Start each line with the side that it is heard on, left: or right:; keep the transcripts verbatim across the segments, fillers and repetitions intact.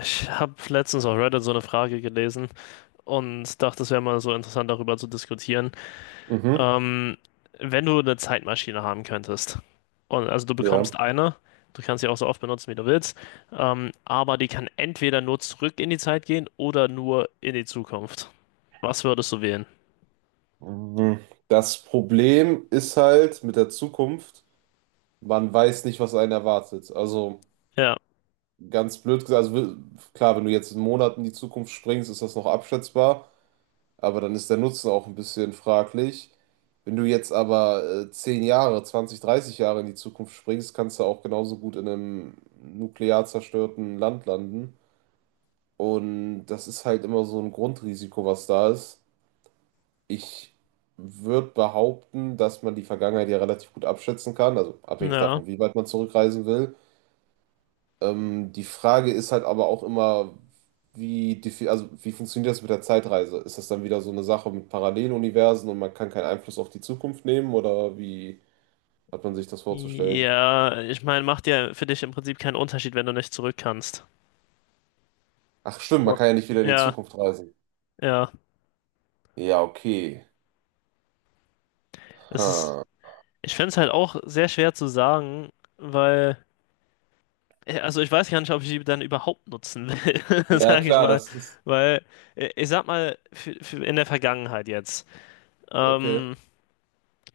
left: Ich habe letztens auf Reddit so eine Frage gelesen und dachte, es wäre mal so interessant, darüber zu diskutieren.
right: Mhm,
left: Ähm, Wenn du eine Zeitmaschine haben könntest, und also du bekommst
right: ja.
left: eine, du kannst sie auch so oft benutzen, wie du willst, ähm, aber die kann entweder nur zurück in die Zeit gehen oder nur in die Zukunft. Was würdest du wählen?
right: Mhm. Das Problem ist halt mit der Zukunft, man weiß nicht, was einen erwartet. Also
left: Ja,
right: ganz blöd gesagt, also wi- klar, wenn du jetzt einen Monat in die Zukunft springst, ist das noch abschätzbar, aber dann ist der Nutzen auch ein bisschen fraglich. Wenn du jetzt aber äh, zehn Jahre, zwanzig, dreißig Jahre in die Zukunft springst, kannst du auch genauso gut in einem nuklear zerstörten Land landen. Und das ist halt immer so ein Grundrisiko, was da ist. Ich würde behaupten, dass man die Vergangenheit ja relativ gut abschätzen kann, also abhängig
left: ja.
right: davon, wie weit man zurückreisen will. Ähm, die Frage ist halt aber auch immer, wie, defi- also wie funktioniert das mit der Zeitreise? Ist das dann wieder so eine Sache mit Paralleluniversen und man kann keinen Einfluss auf die Zukunft nehmen oder wie hat man sich das vorzustellen?
left: Ja, ich meine, macht ja für dich im Prinzip keinen Unterschied, wenn du nicht zurück kannst.
right: Ach stimmt, man
left: Oh.
right: kann ja nicht wieder in die
left: Ja,
right: Zukunft reisen.
left: ja.
right: Ja, okay.
left: Es ist.
right: Ha.
left: Ich fände es halt auch sehr schwer zu sagen, weil, äh, also ich weiß gar nicht, ob ich die dann überhaupt nutzen will,
right: Ja,
left: sage ich
right: klar,
left: mal.
right: das ist.
left: Weil, äh, ich sag mal, für, für in der Vergangenheit jetzt.
right: Okay,
left: Ähm,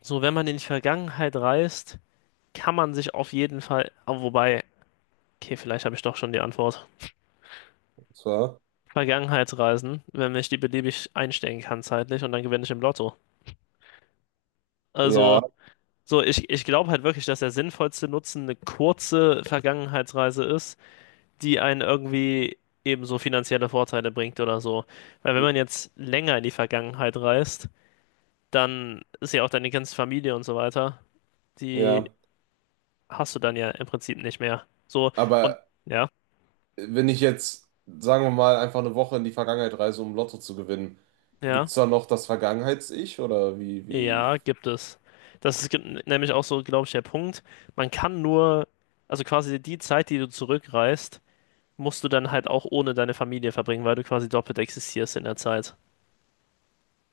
left: so, wenn man in die Vergangenheit reist, kann man sich auf jeden Fall, ah, wobei, okay, vielleicht habe ich doch schon die Antwort.
right: das.
left: Vergangenheitsreisen, wenn ich die beliebig einstellen kann zeitlich und dann gewinne ich im Lotto. Also,
right: Ja,
left: so, ich, ich glaube halt wirklich, dass der sinnvollste Nutzen eine kurze Vergangenheitsreise ist, die einen irgendwie ebenso finanzielle Vorteile bringt oder so. Weil wenn man jetzt länger in die Vergangenheit reist, dann ist ja auch deine ganze Familie und so weiter, die
right: ja.
left: hast du dann ja im Prinzip nicht mehr. So, und
right: Aber
left: ja,
right: wenn ich jetzt, sagen wir mal, einfach eine Woche in die Vergangenheit reise, um Lotto zu gewinnen, gibt
left: ja,
right: es da noch das Vergangenheits-Ich oder wie, wie?
left: ja, gibt es. Das ist gen- nämlich auch so, glaube ich, der Punkt. Man kann nur, also quasi die Zeit, die du zurückreist, musst du dann halt auch ohne deine Familie verbringen, weil du quasi doppelt existierst in der Zeit.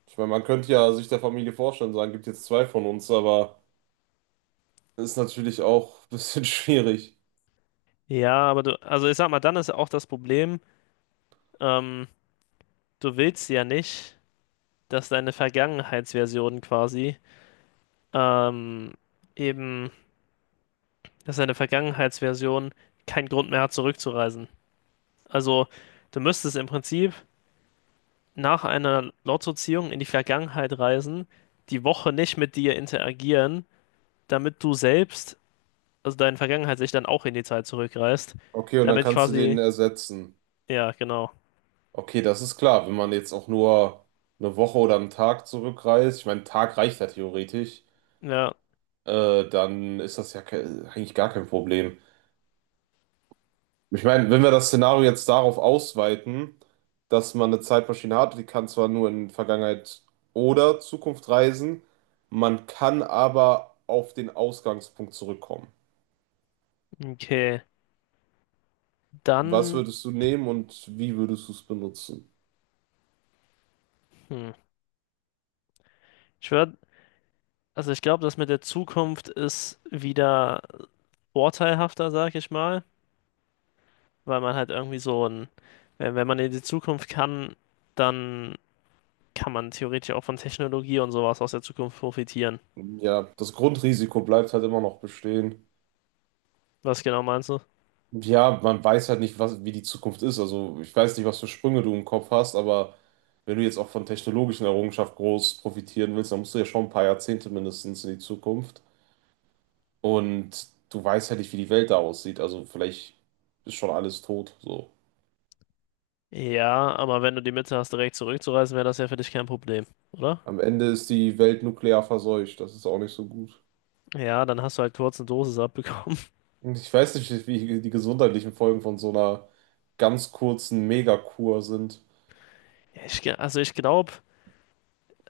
right: Ich meine, man könnte ja sich der Familie vorstellen, sagen, gibt jetzt zwei von uns, aber ist natürlich auch ein bisschen schwierig.
left: Ja, aber du, also ich sag mal, dann ist auch das Problem, ähm, du willst ja nicht, dass deine Vergangenheitsversion quasi ähm, eben, dass deine Vergangenheitsversion keinen Grund mehr hat, zurückzureisen. Also du müsstest im Prinzip nach einer Lottoziehung in die Vergangenheit reisen, die Woche nicht mit dir interagieren, damit du selbst, also deine Vergangenheit sich dann auch in die Zeit zurückreist,
right: Okay, und dann
left: damit
right: kannst du den
left: quasi,
right: ersetzen.
left: ja, genau.
right: Okay, das ist klar, wenn man jetzt auch nur eine Woche oder einen Tag zurückreist, ich meine, ein Tag reicht ja theoretisch,
left: Ja,
right: äh, dann ist das ja ke- eigentlich gar kein Problem. Ich meine, wenn wir das Szenario jetzt darauf ausweiten, dass man eine Zeitmaschine hat, die kann zwar nur in Vergangenheit oder Zukunft reisen, man kann aber auf den Ausgangspunkt zurückkommen.
left: okay.
right: Was
left: Dann,
right: würdest du nehmen und wie würdest du es benutzen?
left: hm, ich würde, also ich glaube, das mit der Zukunft ist wieder vorteilhafter, sag ich mal, weil man halt irgendwie so ein, wenn, wenn man in die Zukunft kann, dann kann man theoretisch auch von Technologie und sowas aus der Zukunft profitieren.
right: Ja, das Grundrisiko bleibt halt immer noch bestehen.
left: Was genau meinst du?
right: Ja, man weiß halt nicht, was, wie die Zukunft ist. Also ich weiß nicht, was für Sprünge du im Kopf hast, aber wenn du jetzt auch von technologischen Errungenschaften groß profitieren willst, dann musst du ja schon ein paar Jahrzehnte mindestens in die Zukunft. Und du weißt halt nicht, wie die Welt da aussieht. Also vielleicht ist schon alles tot. So.
left: Ja, aber wenn du die Mitte hast, direkt zurückzureisen, wäre das ja für dich kein Problem, oder?
right: Am Ende ist die Welt nuklear verseucht. Das ist auch nicht so gut.
left: Ja, dann hast du halt kurz eine Dosis abbekommen.
right: Und ich weiß nicht, wie die gesundheitlichen Folgen von so einer ganz kurzen Megakur sind.
left: Ja, Ich, ge- also ich glaube,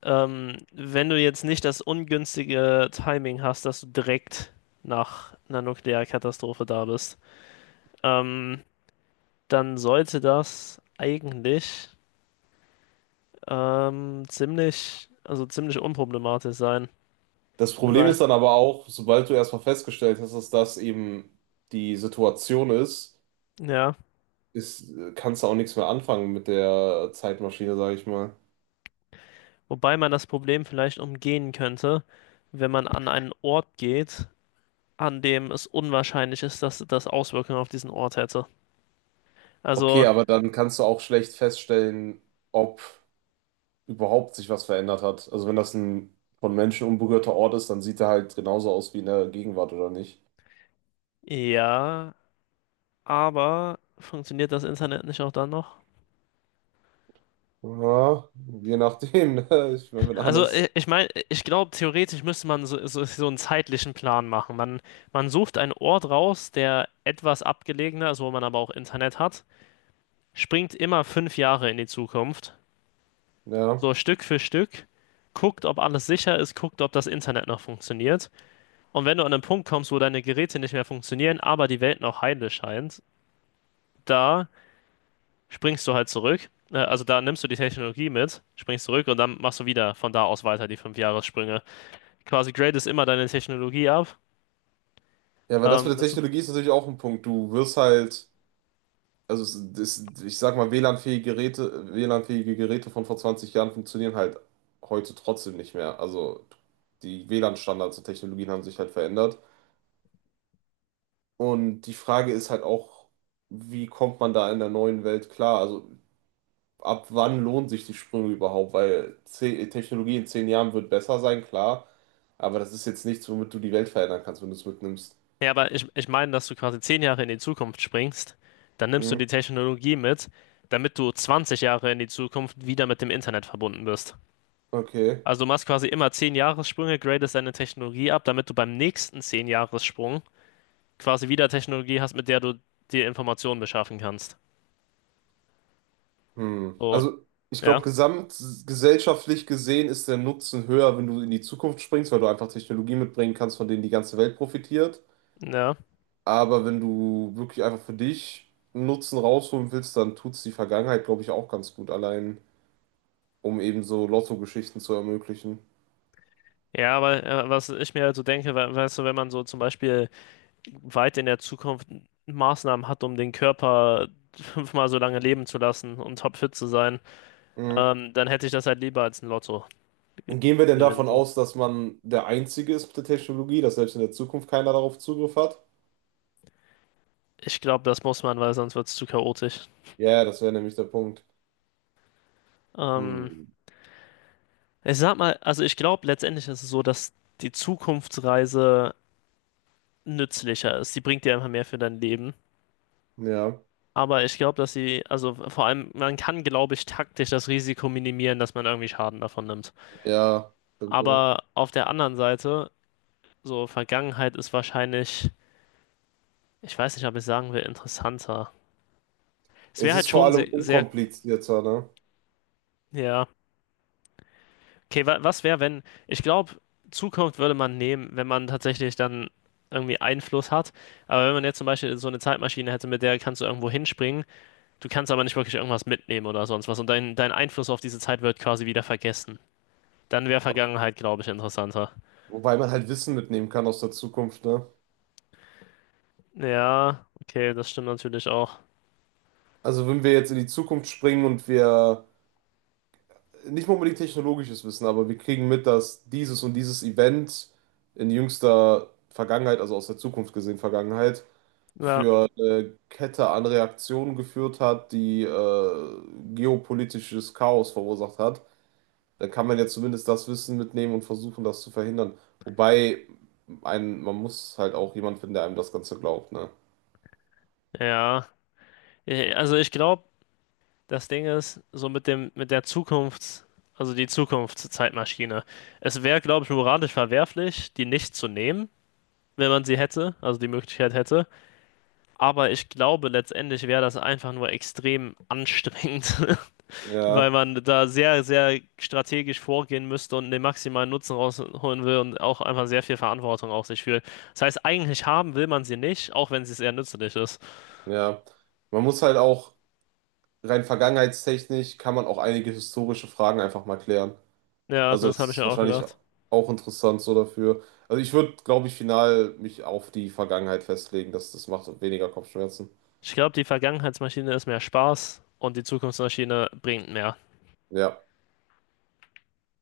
left: ähm, wenn du jetzt nicht das ungünstige Timing hast, dass du direkt nach einer Nuklearkatastrophe da bist, ähm, dann sollte das eigentlich ähm, ziemlich, also ziemlich unproblematisch sein,
right: Das Problem
left: weil,
right: ist dann aber auch, sobald du erstmal festgestellt hast, dass das eben die Situation ist,
left: ja,
right: ist, kannst du auch nichts mehr anfangen mit der Zeitmaschine, sage ich mal.
left: wobei man das Problem vielleicht umgehen könnte, wenn man an einen Ort geht, an dem es unwahrscheinlich ist, dass das Auswirkungen auf diesen Ort hätte.
right: Okay,
left: Also,
right: aber dann kannst du auch schlecht feststellen, ob überhaupt sich was verändert hat. Also wenn das ein von Menschen unberührter Ort ist, dann sieht er halt genauso aus wie in der Gegenwart, oder nicht?
left: ja, aber funktioniert das Internet nicht auch dann noch?
right: Ja, je nachdem, ne? Ich meine, wenn
left: Also, i-
right: alles,
left: ich meine, ich glaube, theoretisch müsste man so, so, so einen zeitlichen Plan machen. Man, man sucht einen Ort raus, der etwas abgelegener ist, wo man aber auch Internet hat, springt immer fünf Jahre in die Zukunft,
right: ja.
left: so Stück für Stück, guckt, ob alles sicher ist, guckt, ob das Internet noch funktioniert. Und wenn du an einen Punkt kommst, wo deine Geräte nicht mehr funktionieren, aber die Welt noch heile scheint, da springst du halt zurück. Äh, Also da nimmst du die Technologie mit, springst zurück und dann machst du wieder von da aus weiter die fünf Jahressprünge. Quasi gradest immer deine Technologie ab.
right: Ja, weil das
left: Ähm,
right: mit der
left: das-
right: Technologie ist natürlich auch ein Punkt. Du wirst halt, also es- das, ich sag mal, W L A N-fähige Geräte, W L A N-fähige Geräte von vor zwanzig Jahren funktionieren halt heute trotzdem nicht mehr. Also die W L A N-Standards und Technologien haben sich halt verändert. Und die Frage ist halt auch, wie kommt man da in der neuen Welt klar? Also ab wann lohnen sich die Sprünge überhaupt? Weil ze- Technologie in zehn Jahren wird besser sein, klar. Aber das ist jetzt nichts, womit du die Welt verändern kannst, wenn du es mitnimmst.
left: Ja, aber ich, ich meine, dass du quasi zehn Jahre in die Zukunft springst, dann nimmst du
right: Hm,
left: die Technologie mit, damit du zwanzig Jahre in die Zukunft wieder mit dem Internet verbunden bist.
right: okay.
left: Also du machst quasi immer zehn Jahressprünge, gradest deine Technologie ab, damit du beim nächsten zehn Jahressprung quasi wieder Technologie hast, mit der du dir Informationen beschaffen kannst.
right: Hm.
left: So,
right: Also, ich glaube,
left: ja,
right: gesamtgesellschaftlich gesehen ist der Nutzen höher, wenn du in die Zukunft springst, weil du einfach Technologie mitbringen kannst, von denen die ganze Welt profitiert.
left: ja.
right: Aber wenn du wirklich einfach für dich einen Nutzen rausholen willst, dann tut es die Vergangenheit, glaube ich, auch ganz gut allein, um eben so Lotto-Geschichten zu ermöglichen.
left: Ja, aber äh, was ich mir also denke, we weißt du, wenn man so zum Beispiel weit in der Zukunft Maßnahmen hat, um den Körper fünfmal so lange leben zu lassen und topfit zu sein,
right: Hm.
left: Ähm, dann hätte ich das halt lieber als ein Lotto
right: Gehen wir denn
left: gewinnen.
right: davon
left: So.
right: aus, dass man der Einzige ist mit der Technologie, dass selbst in der Zukunft keiner darauf Zugriff hat?
left: Ich glaube, das muss man, weil sonst wird es zu chaotisch.
right: Ja, das wäre nämlich der Punkt.
left: Ähm,
right: Hm.
left: ich sag mal, also ich glaube, letztendlich ist es so, dass die Zukunftsreise nützlicher ist. Die bringt dir einfach mehr für dein Leben.
right: Ja,
left: Aber ich glaube, dass sie, also vor allem, man kann, glaube ich, taktisch das Risiko minimieren, dass man irgendwie Schaden davon nimmt.
right: ja, stimmt wohl.
left: Aber auf der anderen Seite, so Vergangenheit ist wahrscheinlich, ich weiß nicht, ob ich sagen will, interessanter. Es wäre
right: Es
left: halt
right: ist vor
left: schon
right: allem
left: sehr, sehr,
right: unkomplizierter, ne?
left: ja. Okay, wa was wäre, wenn, ich glaube, Zukunft würde man nehmen, wenn man tatsächlich dann irgendwie Einfluss hat. Aber wenn man jetzt zum Beispiel so eine Zeitmaschine hätte, mit der kannst du irgendwo hinspringen, du kannst aber nicht wirklich irgendwas mitnehmen oder sonst was und dein, dein Einfluss auf diese Zeit wird quasi wieder vergessen. Dann wäre Vergangenheit, glaube ich, interessanter.
right: Wobei man halt Wissen mitnehmen kann aus der Zukunft, ne?
left: Ja, okay, das stimmt natürlich auch.
right: Also wenn wir jetzt in die Zukunft springen und wir nicht mal unbedingt technologisches Wissen, aber wir kriegen mit, dass dieses und dieses Event in jüngster Vergangenheit, also aus der Zukunft gesehen Vergangenheit,
left: Ja.
right: für eine Kette an Reaktionen geführt hat, die äh, geopolitisches Chaos verursacht hat, dann kann man ja zumindest das Wissen mitnehmen und versuchen, das zu verhindern. Wobei ein, man muss halt auch jemand finden, der einem das Ganze glaubt, ne?
left: Ja, Äh, also ich glaube, das Ding ist, so mit dem, mit der Zukunft, also die Zukunftszeitmaschine. Es wäre, glaube ich, moralisch verwerflich, die nicht zu nehmen, wenn man sie hätte, also die Möglichkeit hätte. Aber ich glaube, letztendlich wäre das einfach nur extrem anstrengend, weil
right: Ja,
left: man da sehr, sehr strategisch vorgehen müsste und den maximalen Nutzen rausholen will und auch einfach sehr viel Verantwortung auf sich fühlt. Das heißt, eigentlich haben will man sie nicht, auch wenn sie sehr nützlich ist.
right: ja. Man muss halt auch rein vergangenheitstechnisch kann man auch einige historische Fragen einfach mal klären.
left: Ja,
right: Also
left: das
right: das
left: habe ich
right: ist
left: mir auch
right: wahrscheinlich
left: gedacht.
right: auch interessant so dafür. Also ich würde, glaube ich, final mich auf die Vergangenheit festlegen, dass das macht und weniger Kopfschmerzen.
left: Ich glaube, die Vergangenheitsmaschine ist mehr Spaß und die Zukunftsmaschine bringt mehr.
right: Ja.